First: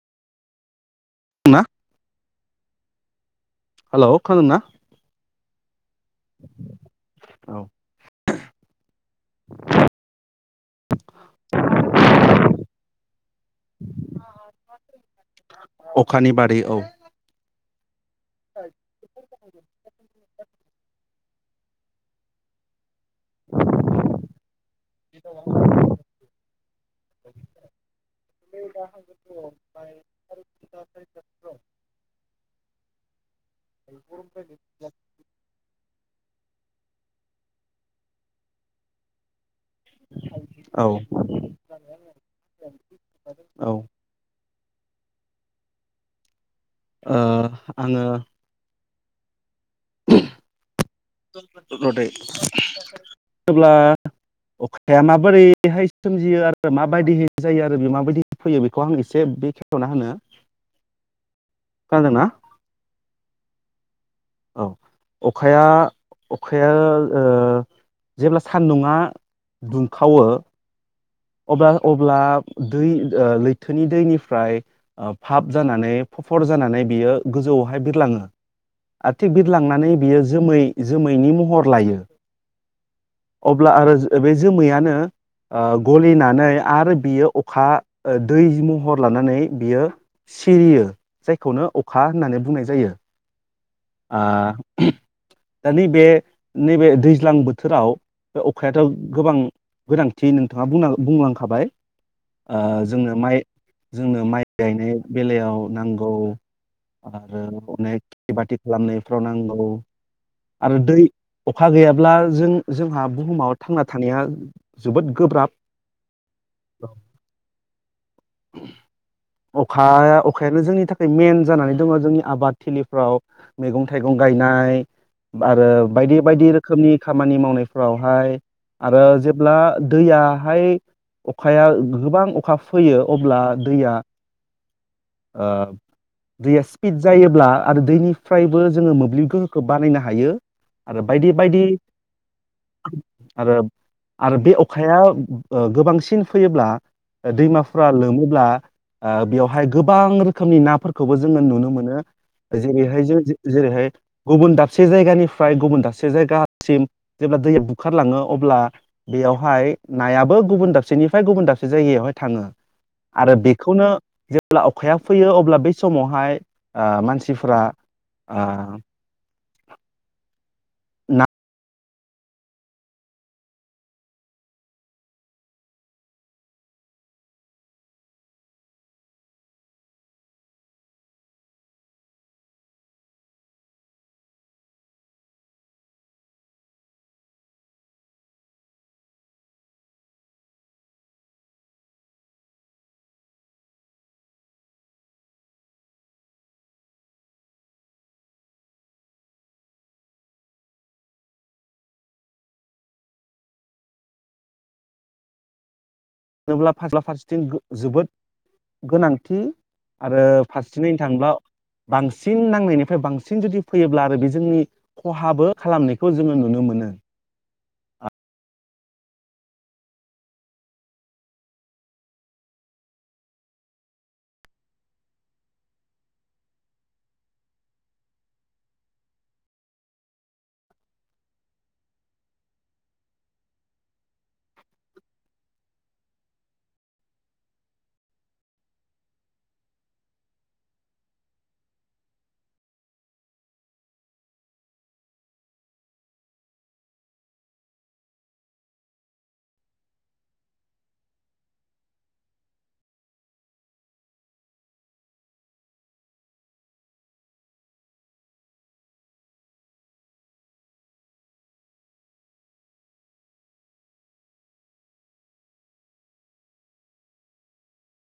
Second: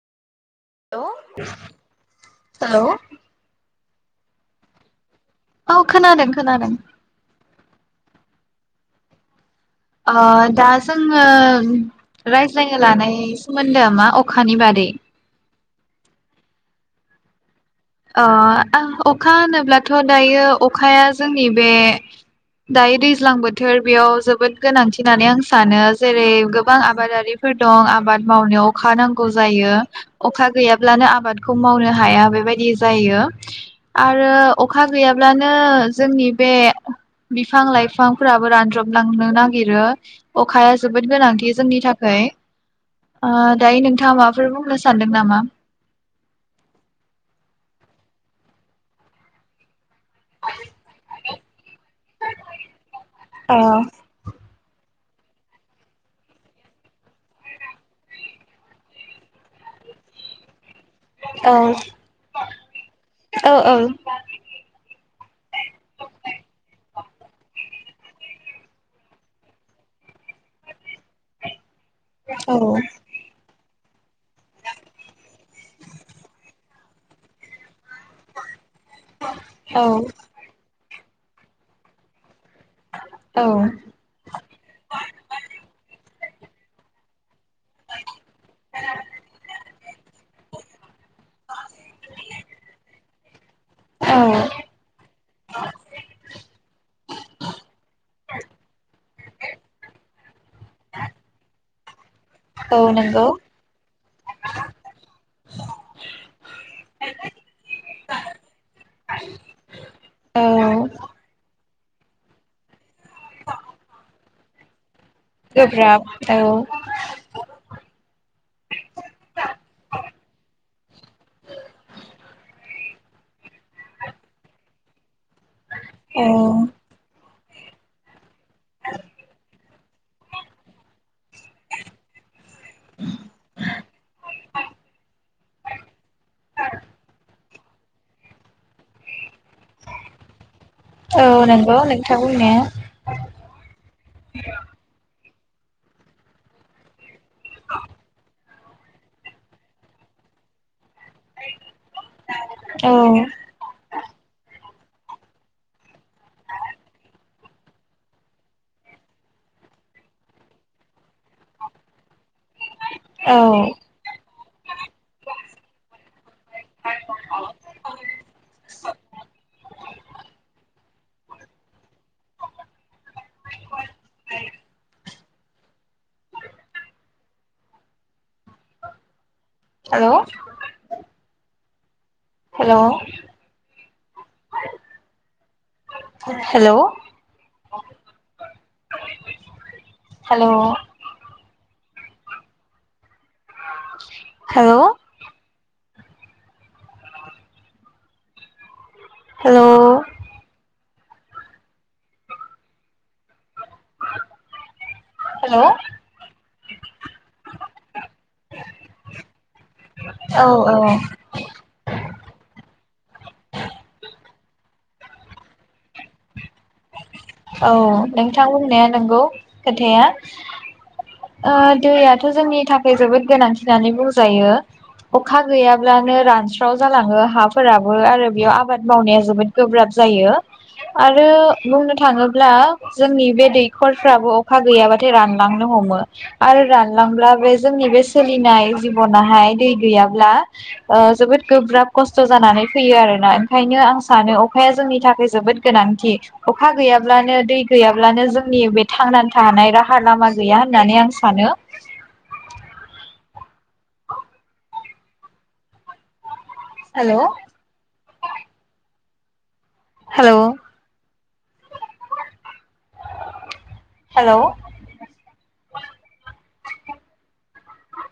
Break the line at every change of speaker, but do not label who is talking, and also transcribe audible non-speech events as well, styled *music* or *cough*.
hello
ना
hello
hello खोनादोंना
औ खोनादों खोनादों
औ
ओ दा जोङो रायज्लायनो लानाय सोमोन्दो मा अखानि बादै
अखानि बादै औ
अ आं अखा होनोब्लाथ' दायो अखाया जोंनि बे दायो दै दैज्लां बोथोर बेयाव जोबोद गोनांथि होननानै आं सानो जेरै गोबां आबादारिफोर दं आबाद मावनायाव अखा नांगौ जायो अखा गैयाब्लानो आबादखौ मावनो हाया बेबायदि यो आरो अखा गैयाब्लानो जोंनि बे बे बिफां लाइफांफोराबो रानज्रबलांनो नागिर नागिरो अखाया
औ
जोबोद गोनांथि जोंनि थाखाय ओ दायो नोंथाङा माबाफोर बुं सानदों नामा
ओ आङो
*unintelligible*
*inaudible* रदै बुं *inaudible*
औ
ब्ला अखा अखाया माबोरैहाय सोमजियो आरो माबायदि जायो आरो बे माबायदि फैयो बेखौ आं एसे बेखेवथिना होनो
औ
खोनादोंना
औ औ
अखाया अखाया ओ जेब्ला सान्दुंङा दुंखावो अब्ला अब्ला दै ओ लै थोनि दैनिफ्राय भाब जानानै फर जानानै बियो गोजौ बाहाय बिरलाङो थिग बिद
औ
लांनानै बियो जोमै जोमैनि महर लायो अब्ला आरो बे जोमैयानो ओ गलि आरो बियो अखा ओ दै महर लानानै बियो सिरियो जायखौनो अखा होननानै बुंनाय जायो जायो
औ
आ दा नैबे गोबां गोनांथि नोंथाङा बुंनां लांखाबाय ओ
औ
जोंनो
नंगौ
माइ जोंनो माइ गायनाय बेलायाव नांगौ आरो अनेक खेथि बाथि खालामनायफ्राव नांगौ
औ
आरो दै अखा गैयाब्ला जों जोंहा बुहुमाव थांना थानाया
गोब्राब औ
अखाया अखायानो जोंनि थाखाय मेन जानानै दङ जोंनि आबाद थिलि औ मैगं थाइगं गायनाय आरो बायदि
औ
बायदि रोखोमनि खामानि मावनाय फ्रावहाय आरो जेब्ला दैयाहाय अखाया गोबां हुखा फैयो अब्ला दैया ओ दैया स्पिड जायोब्ला आरो दैनि फ्रायबो जोङो मोब्लिब गोहो खौ बानायनो हायो आरो
औ
बायदि बायदि
नंगौ नोंथां बुंनाया
आरो आरो बे अखाया गोबांसिन फैयोब्ला दैमाफोरा लोमोब्ला ओ बेवहाय गोबां रोखोमनि नाफोरखौबो जोङो नुनो मोनो
औ
जेरैहाय गुबन दाबसे से जायगानिफ्राय गुबुन दाबसे जायगासिम जेब्ला दैया बुखारलाङो अब्ला बेयावहाय नायाबो गुबुन दाबसेनि फाय गुबुन दाबसे जायगायावहाय थाङो आरो
औ
बेखौनो जेब्ला अखाया फैयो अब्ला बै समावहाय मानसिफोरा ओम
hello hello hello hello hello hello hello
होनोब्ला फारसे फारसेथिं जोबोद गोनांथि आरो
औ
फारसेैनो थाङोब्ला बांसिन नांनायनिफ्राय बांसिन जुदि फैयोब्ला आरो बे जोंनि खहाबो खालामनायखौ जोङो नुनो मोनो
औ नोंथां बुंनाया नंगौ खोथाया दैयाथ' जोंनि थाखाय जोबोद गोनांथि होननानै बुंजायो अखा गैयाब्लानो रानस्राव जालाङो हाफोराबो आरो बेयाव आबाद मावनाया जोबोद गोब्राब जायो आरो बुंनो थां थाङोब्ला जोंनि बे दैखरफ्राबो अखा गैयाबाथाय रानलांनो हमो आरो रानलांब्ला बे जोंनि बे सोलिनाय जिबनाहाय दै गैयाब्ला जोबोद गोब्राब खस्थ' जानानै फैयो आरोना ओंखायनो आं सानो अखाया जोंनि थाखाय जोबोद गोनांथि अखा गैयाब्लानो दै गैयाब्लानो जोंनि बे थांनानै थानाय राहा लामा गैया होननानै आं सानो हेलौ हेलौ हेलौ